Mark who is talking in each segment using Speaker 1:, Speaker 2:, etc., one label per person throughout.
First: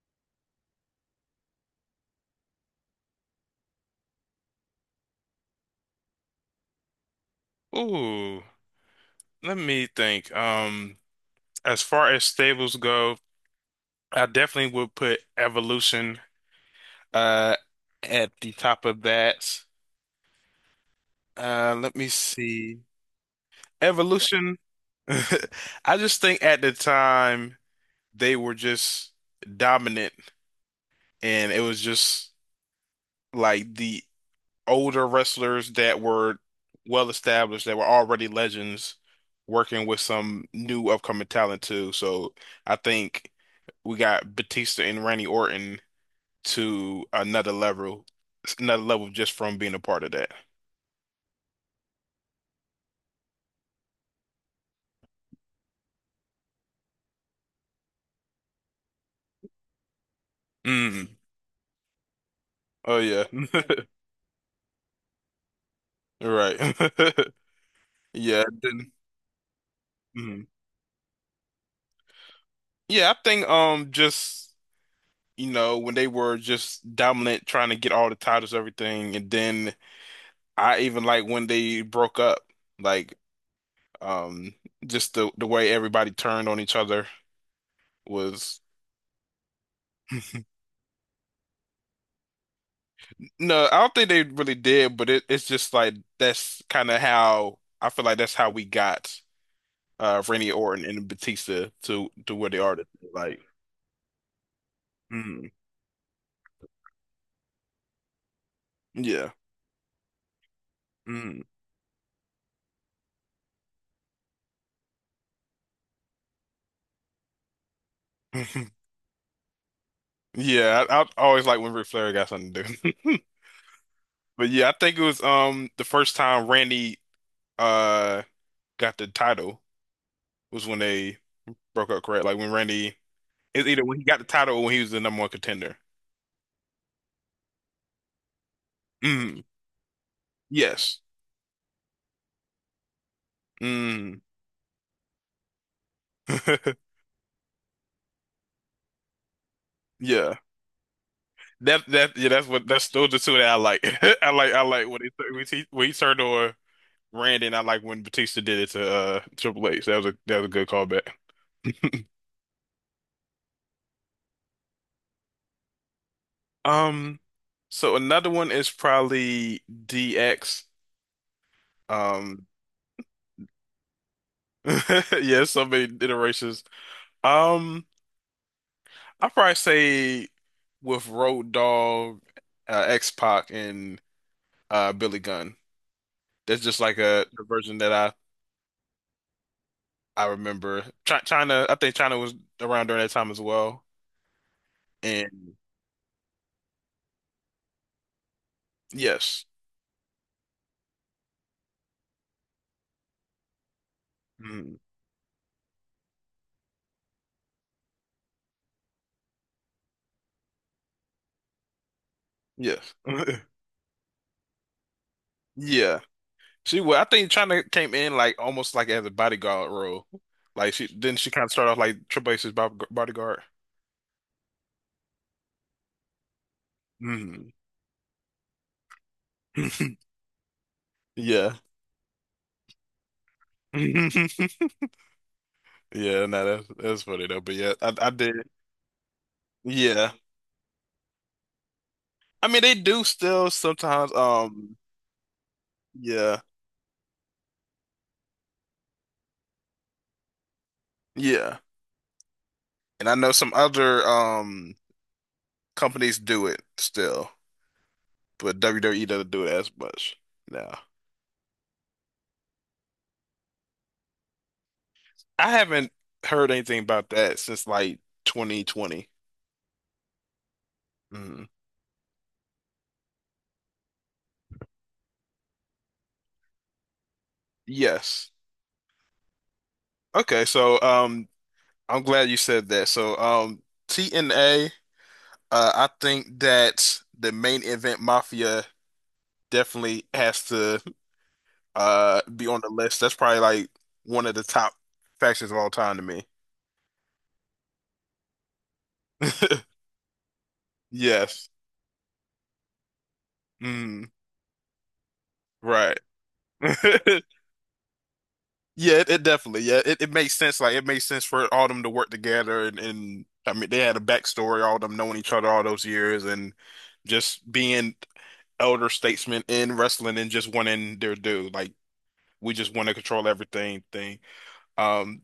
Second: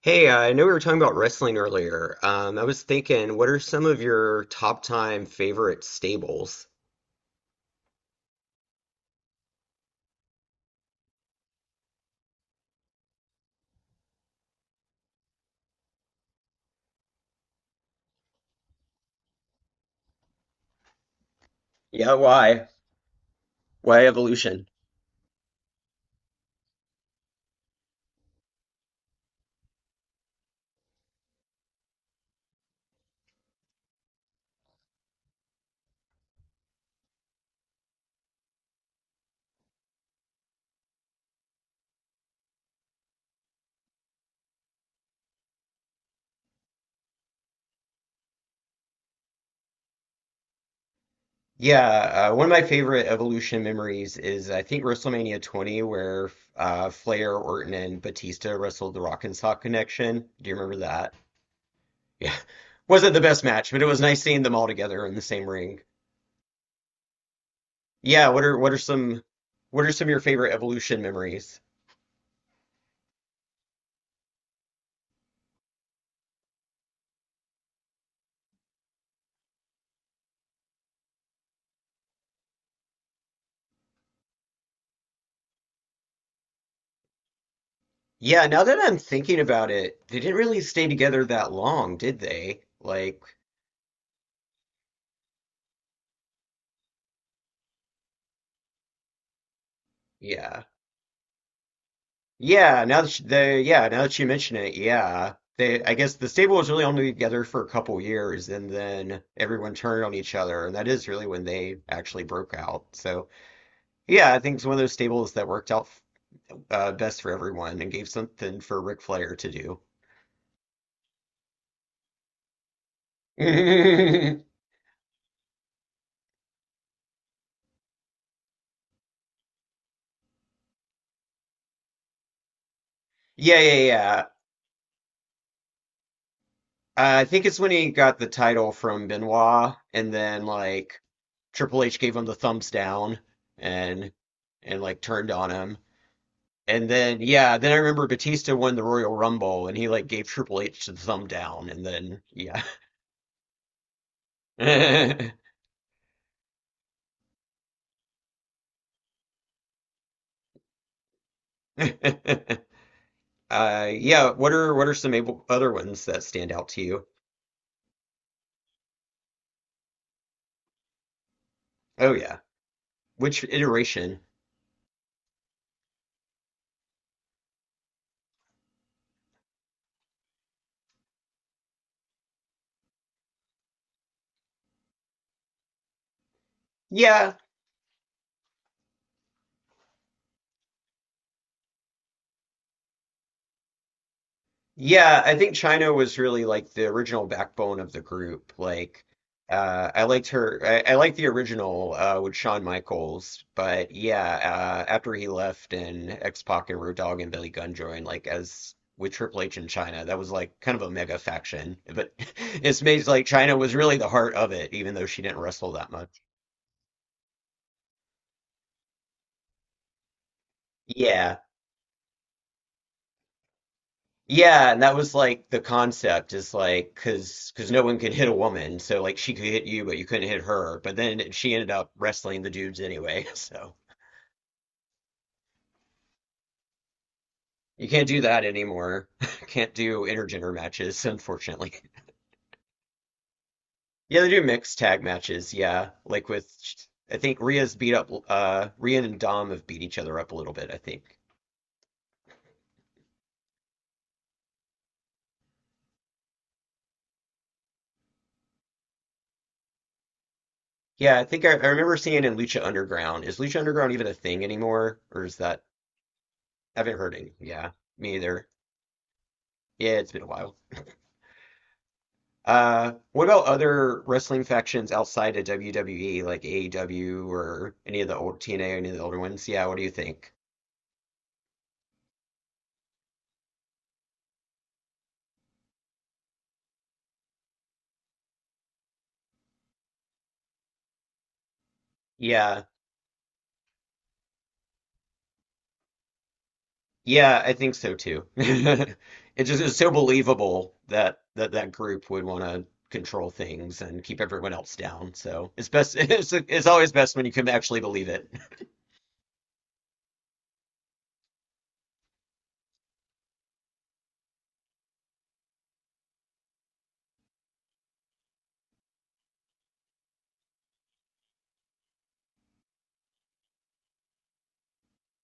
Speaker 1: Hey, I know we were talking about wrestling earlier. I was thinking, what are some of your top time favorite stables?
Speaker 2: Ooh, let me think. As far as stables go, I definitely would put Evolution uh at the top of that. Let me
Speaker 1: Yeah, why?
Speaker 2: see.
Speaker 1: Why
Speaker 2: Evolution.
Speaker 1: evolution?
Speaker 2: I just think at the time they were just dominant, and it was just like the older wrestlers that were well established, that were already legends, working with some new upcoming talent too. So I think. We got Batista and Randy Orton to another level just from being a part of that.
Speaker 1: Yeah, one of my favorite Evolution memories is I think WrestleMania 20, where Flair, Orton, and Batista wrestled the Rock and Sock Connection. Do you remember
Speaker 2: Mm.
Speaker 1: that? Yeah,
Speaker 2: Oh
Speaker 1: wasn't the
Speaker 2: yeah.
Speaker 1: best match, but it was nice seeing them all together in the same ring.
Speaker 2: Right.
Speaker 1: Yeah,
Speaker 2: Yeah, then
Speaker 1: what are some of your
Speaker 2: mhm.
Speaker 1: favorite Evolution memories?
Speaker 2: Yeah, I think just you know when they were just dominant trying to get all the titles everything and then I even like when they broke up like um just the way everybody turned on each other
Speaker 1: Yeah,
Speaker 2: was.
Speaker 1: now that I'm thinking about it, they didn't really stay together that long, did they? Like,
Speaker 2: No, I don't think they really did, but it's just like that's kind of how I feel like that's how we got Randy
Speaker 1: yeah.
Speaker 2: Orton and Batista to where they are
Speaker 1: Yeah,
Speaker 2: today.
Speaker 1: now that you,
Speaker 2: Like,
Speaker 1: the now that you mention it, yeah.
Speaker 2: mm,
Speaker 1: They I guess the stable was really only together for a couple years and then
Speaker 2: yeah,
Speaker 1: everyone turned on each other, and that is really
Speaker 2: mm.
Speaker 1: when they actually broke out. So, yeah, I think it's one of those stables that worked out best for everyone and gave something for Ric Flair to do.
Speaker 2: Yeah, I always like when Ric Flair got something to do. But yeah, I think it was the first time Randy uh got the title was when they broke up, correct? Like when Randy
Speaker 1: Yeah,
Speaker 2: it's
Speaker 1: yeah,
Speaker 2: either when he got
Speaker 1: yeah.
Speaker 2: the title or when he was the number one contender.
Speaker 1: I think it's when he got the title from
Speaker 2: Mm,
Speaker 1: Benoit, and then
Speaker 2: yes.
Speaker 1: like Triple H gave him the thumbs down and
Speaker 2: Mm.
Speaker 1: and like turned on him. And then yeah, then I remember Batista won the Royal Rumble and he like gave
Speaker 2: Yeah.
Speaker 1: Triple H the thumb down and
Speaker 2: That
Speaker 1: then
Speaker 2: yeah, that's
Speaker 1: yeah.
Speaker 2: what that's those are two that I like. I like when he when he, when he turned on Randy, and I like when Batista did it to Triple H. That was a good callback.
Speaker 1: Yeah, what are some other ones that stand out to you?
Speaker 2: Um, so another one is probably DX.
Speaker 1: Oh yeah.
Speaker 2: Um,
Speaker 1: Which iteration?
Speaker 2: yeah, so many iterations. Um, I'd probably say with Road Dogg, X-Pac, and Billy Gunn. That's just like a,
Speaker 1: Yeah,
Speaker 2: a version that I remember China. I think China was around during that time as well.
Speaker 1: Yeah, I think
Speaker 2: And
Speaker 1: China was really like the original backbone of the group. Like,
Speaker 2: yes,
Speaker 1: I liked her. I liked the original with Shawn Michaels, but yeah,
Speaker 2: mm,
Speaker 1: after he left and X-Pac and Road Dogg and Billy Gunn joined, like as with Triple H in China, that was like kind of a mega faction. But it's
Speaker 2: yes,
Speaker 1: made like China was really the heart of it, even though she didn't wrestle that
Speaker 2: yeah.
Speaker 1: much.
Speaker 2: She well, I think China came in like almost like as a bodyguard role. Like she didn't she
Speaker 1: Yeah.
Speaker 2: kind of start off like Triple H's bodyguard.
Speaker 1: Yeah, and that was like the concept is like
Speaker 2: Mm.
Speaker 1: cuz cuz no one could hit a woman, so like she could hit you but you couldn't hit her, but then she
Speaker 2: Yeah.
Speaker 1: ended up wrestling the dudes anyway. So
Speaker 2: Yeah, no, that's funny though. But yeah,
Speaker 1: you can't
Speaker 2: I
Speaker 1: do that
Speaker 2: did.
Speaker 1: anymore. Can't do
Speaker 2: Yeah,
Speaker 1: intergender matches, unfortunately.
Speaker 2: I mean they do still sometimes.
Speaker 1: Yeah, they do mixed tag matches, yeah. Like
Speaker 2: Yeah,
Speaker 1: with I think Rhea's beat up Rhea and Dom have beat each other up a little bit, I think.
Speaker 2: yeah, and I know some other companies do it still, but WWE doesn't do it as much now.
Speaker 1: Yeah, I think I remember seeing in Lucha Underground. Is Lucha Underground even a thing anymore? Or is
Speaker 2: I
Speaker 1: that
Speaker 2: haven't heard
Speaker 1: I
Speaker 2: anything
Speaker 1: haven't
Speaker 2: about
Speaker 1: heard it.
Speaker 2: that since
Speaker 1: Yeah,
Speaker 2: like
Speaker 1: me either.
Speaker 2: 2020.
Speaker 1: Yeah, it's been a while.
Speaker 2: Mhm.
Speaker 1: What about other wrestling factions outside of WWE, like AEW or any of the
Speaker 2: Yes.
Speaker 1: old TNA, any of the older ones? Yeah, what do you think?
Speaker 2: Okay, so I'm glad you said that. So TNA, I think that the main event Mafia definitely has to be on
Speaker 1: Yeah.
Speaker 2: the list. That's probably like one of the top factions of all time to me.
Speaker 1: Yeah, I think so too. It just is so believable that
Speaker 2: Yes.
Speaker 1: that group would want to control things and
Speaker 2: Mm,
Speaker 1: keep everyone else down. So it's best.
Speaker 2: right.
Speaker 1: It's always best when you can actually believe it.
Speaker 2: Yeah, it definitely. Yeah, it makes sense. Like it makes sense for all them to work together, and I mean they had a backstory, all them knowing each other all those years, and just being elder statesmen in wrestling and just wanting their due. Like we just want to control everything thing. Um,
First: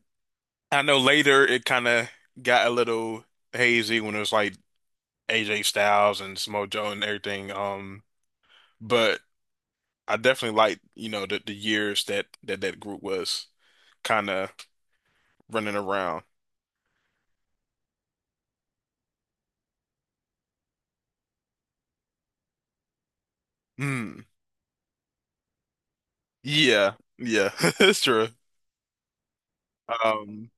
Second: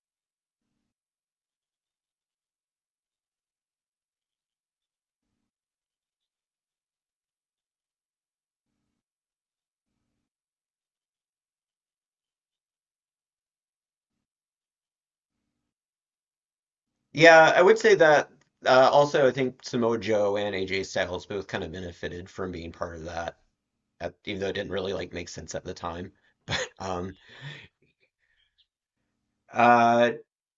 Speaker 2: I know later it kind of got a little hazy when it was like AJ Styles and Samoa Joe and everything. But I definitely like you know the years that that group was kind of running around.
Speaker 1: Yeah, I would say that also I think Samoa Joe and AJ Styles both kind of benefited from being part of that, at,
Speaker 2: Mm.
Speaker 1: even though it didn't really like make sense at the time.
Speaker 2: Yeah,
Speaker 1: Um,
Speaker 2: yeah, it's true.
Speaker 1: uh,
Speaker 2: Um,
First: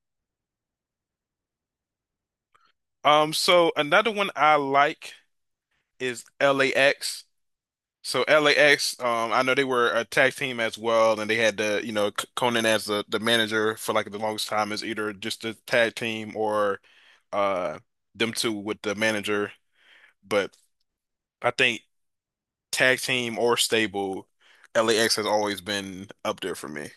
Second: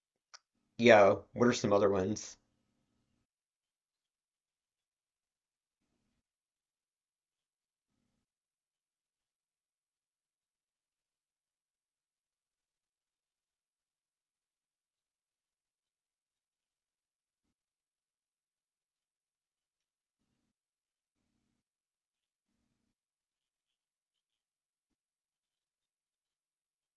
Speaker 1: yeah, what are some other ones?
Speaker 2: so another one I like is LAX. So LAX, I know they were a tag team as well, and they had the, you know, Conan as the manager for like the longest time as either just a tag team or uh them two with the manager. But I think tag team or stable, LAX has always been up there for me.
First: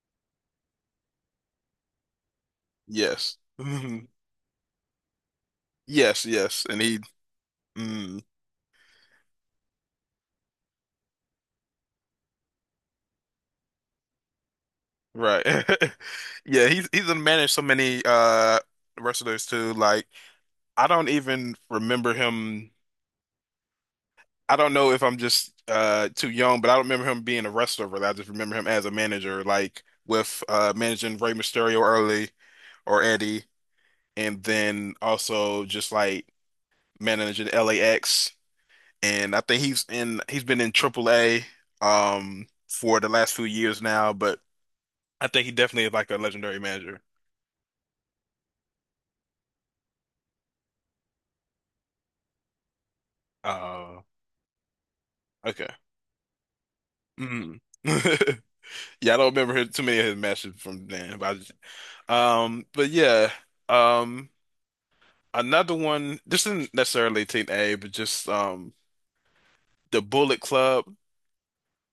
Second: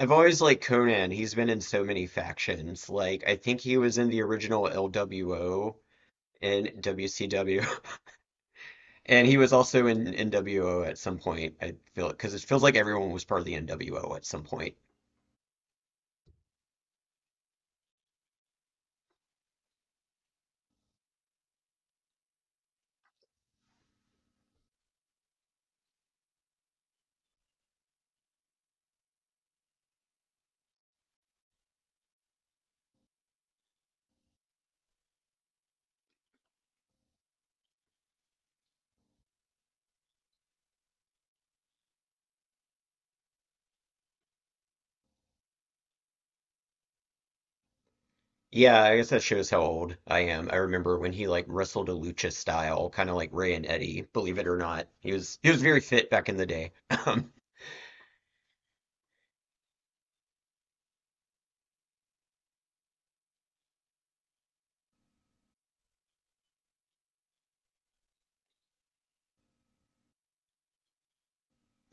Speaker 1: I've always liked Conan. He's been in so many factions. Like I
Speaker 2: Yes.
Speaker 1: think he was in the original LWO
Speaker 2: Yes, yes. And
Speaker 1: and
Speaker 2: he
Speaker 1: WCW,
Speaker 2: mm.
Speaker 1: and he was also in NWO at some point. I feel because it feels like everyone was part of the NWO at some point.
Speaker 2: Right. Yeah, he's done managed so many wrestlers too. Like I don't even remember him. I don't know if I'm just too young, but I don't remember him being a wrestler really. I just remember him as a manager, like with managing Rey Mysterio early or Eddie, and then also just like managing LAX. And I think he's in he's been in AAA for the last few years now, but I think he definitely is like a legendary manager.
Speaker 1: Yeah, I guess that shows how old I am. I remember when he like wrestled a lucha style, kind of like Ray and Eddie,
Speaker 2: Uh
Speaker 1: believe it or not. He was
Speaker 2: okay.
Speaker 1: very fit back in the day. Um,
Speaker 2: Mm. Yeah, I don't remember his, too many of his matches from then, but but yeah, um, another one. This isn't necessarily Team A, but just the Bullet Club.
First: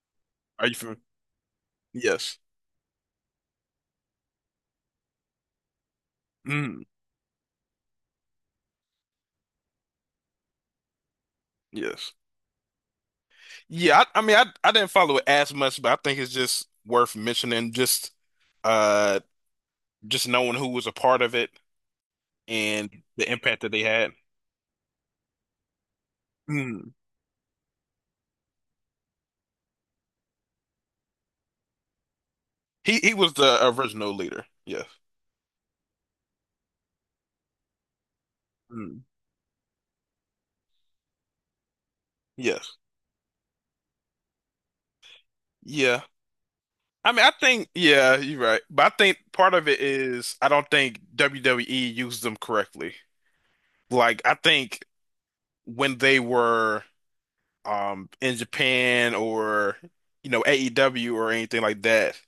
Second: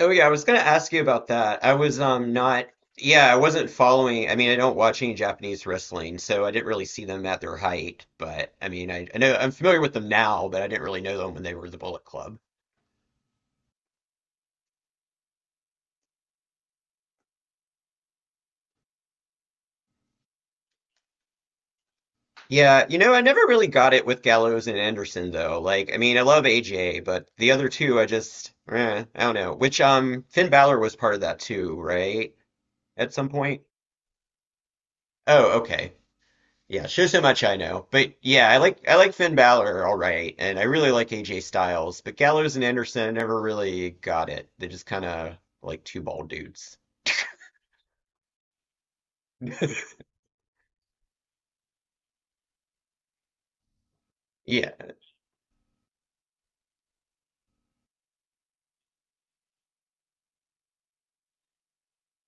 Speaker 1: oh yeah, I was gonna
Speaker 2: Are you
Speaker 1: ask
Speaker 2: from?
Speaker 1: you about that. I was
Speaker 2: Yes.
Speaker 1: not yeah, I wasn't following. I mean, I don't watch any Japanese wrestling, so I didn't
Speaker 2: Mm,
Speaker 1: really see them at their height. But I mean, I know I'm familiar with them now, but I didn't really know them when they were the Bullet
Speaker 2: yes.
Speaker 1: Club.
Speaker 2: Yeah. I mean, I didn't follow it as much, but I think it's just worth mentioning. Uh, just knowing who was a part of it
Speaker 1: Yeah,
Speaker 2: and
Speaker 1: you know, I
Speaker 2: the
Speaker 1: never
Speaker 2: impact
Speaker 1: really
Speaker 2: that they
Speaker 1: got it
Speaker 2: had.
Speaker 1: with Gallows and Anderson though. Like, I mean, I love
Speaker 2: Mm.
Speaker 1: AJ, but the other two, I just, eh, I don't know. Which, Finn Balor was part of that too, right? At
Speaker 2: He
Speaker 1: some
Speaker 2: was the
Speaker 1: point.
Speaker 2: original leader. Yes.
Speaker 1: Oh, okay. Yeah, shows how much I know. But yeah, I
Speaker 2: Mm.
Speaker 1: like Finn Balor, all right, and I really like AJ Styles, but Gallows and
Speaker 2: Yes.
Speaker 1: Anderson never really got it. They just kind of like two
Speaker 2: Yeah.
Speaker 1: bald dudes.
Speaker 2: I mean, I think, yeah, you're right. But I think part of it is I don't think WWE used them correctly. Like, I think
Speaker 1: Yeah,
Speaker 2: when they were in Japan or, you know, AEW or anything like that,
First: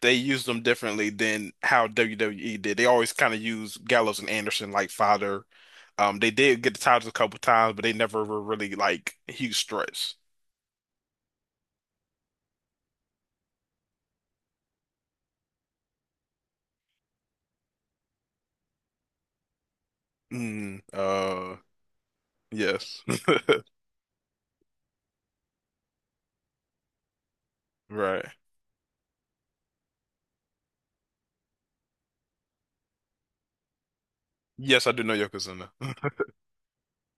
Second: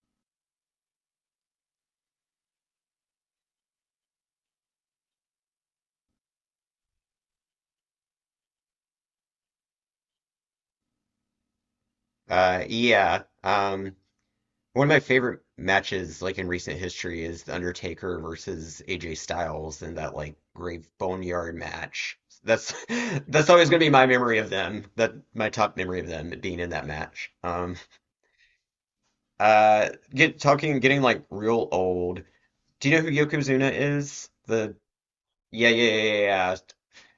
Speaker 2: they used them differently than how WWE did. They always kind of used Gallows and Anderson like fodder. They did get the titles a couple times, but they never were really like huge threats.
Speaker 1: yeah. One of my favorite matches, like in recent history, is The Undertaker versus AJ Styles in that like
Speaker 2: Mm,
Speaker 1: grave boneyard match. That's
Speaker 2: yes.
Speaker 1: that's always gonna be my memory of them. That my top memory of them being in that match.
Speaker 2: Right.
Speaker 1: Get talking, getting like real old. Do you know who Yokozuna is? The
Speaker 2: Yes, I do know
Speaker 1: yeah,
Speaker 2: Yokozuna.
Speaker 1: yeah, yeah, yeah. yeah.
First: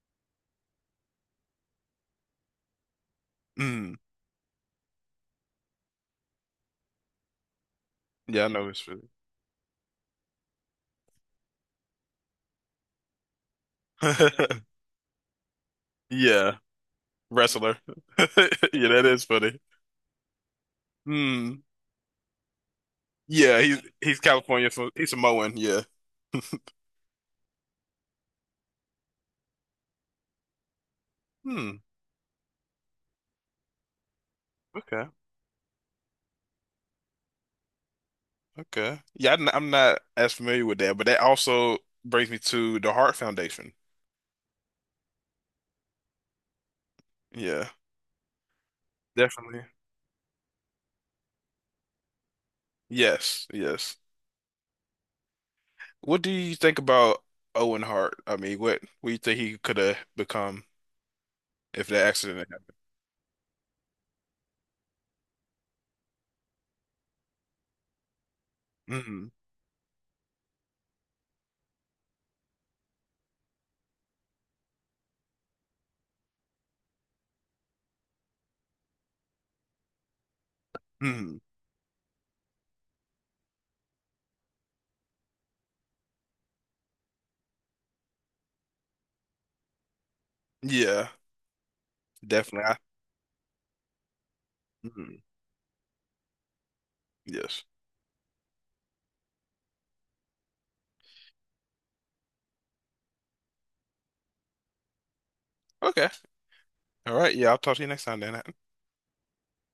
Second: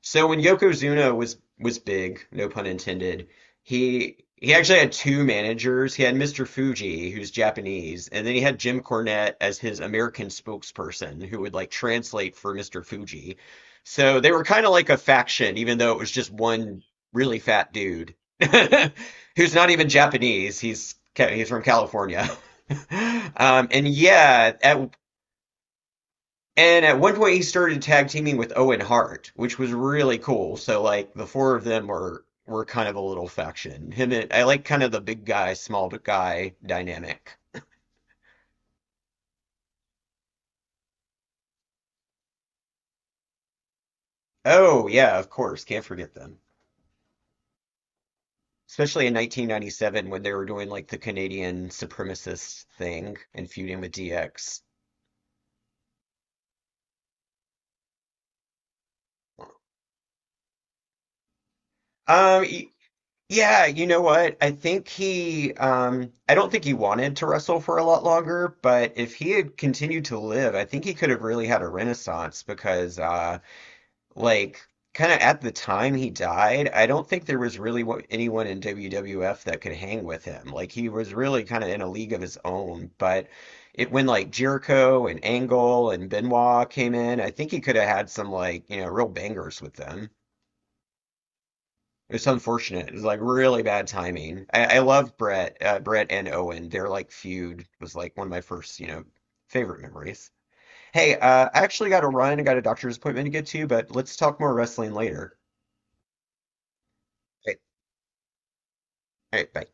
Speaker 1: So when Yokozuna was big, no pun intended,
Speaker 2: Mm.
Speaker 1: he actually had two managers. He had Mr. Fuji, who's Japanese, and then he
Speaker 2: Yeah, I
Speaker 1: had
Speaker 2: know
Speaker 1: Jim
Speaker 2: it's funny.
Speaker 1: Cornette as his American spokesperson, who would like translate for Mr. Fuji. So they were kind of like a faction, even though it was just
Speaker 2: Yeah,
Speaker 1: one really fat
Speaker 2: wrestler.
Speaker 1: dude
Speaker 2: Yeah, that is
Speaker 1: who's
Speaker 2: funny.
Speaker 1: not even Japanese. He's from
Speaker 2: Hmm.
Speaker 1: California.
Speaker 2: Yeah,
Speaker 1: Um, and
Speaker 2: he's
Speaker 1: yeah,
Speaker 2: California,
Speaker 1: at
Speaker 2: so he's Samoan. Yeah.
Speaker 1: and at one point, he started tag teaming with Owen Hart, which was really cool. So like the four of
Speaker 2: Hmm.
Speaker 1: them were kind of a little faction. Him and I like kind of the
Speaker 2: Okay.
Speaker 1: big guy, small guy dynamic.
Speaker 2: Okay. Yeah, I'm not as familiar with that, but that also brings me to the Heart Foundation.
Speaker 1: Oh yeah, of course, can't forget them.
Speaker 2: Yeah,
Speaker 1: Especially in
Speaker 2: definitely.
Speaker 1: 1997 when they were doing like the Canadian supremacist thing
Speaker 2: Yes.
Speaker 1: and feuding with
Speaker 2: Yes.
Speaker 1: DX.
Speaker 2: What do you think about Owen Hart? I mean, what do you think he could have become if that
Speaker 1: Um,
Speaker 2: accident had
Speaker 1: Yeah, you know what? I think I don't think he wanted to wrestle for a lot longer, but if he
Speaker 2: happened?
Speaker 1: had continued to live, I think he could have really had a renaissance because, like, kind of at the time he died, I don't think there was really anyone in WWF that could hang with him. Like, he was
Speaker 2: Hmm hmm.
Speaker 1: really kind of in a league of his own. But it, when like Jericho and Angle and Benoit came in, I think he could have had some, like, you know, real bangers with them.
Speaker 2: Yeah,
Speaker 1: It's
Speaker 2: definitely.
Speaker 1: unfortunate. It's like really bad timing. I love
Speaker 2: Mhm.
Speaker 1: Brett and Owen. Their like
Speaker 2: Yes.
Speaker 1: feud was like one of my first, you know, favorite memories. Hey, I actually got to run. I got a doctor's appointment to get to, but let's talk more wrestling later.
Speaker 2: Okay. All right. Yeah,
Speaker 1: All right,
Speaker 2: I'll talk to you next time, Dan.
Speaker 1: all right, bye.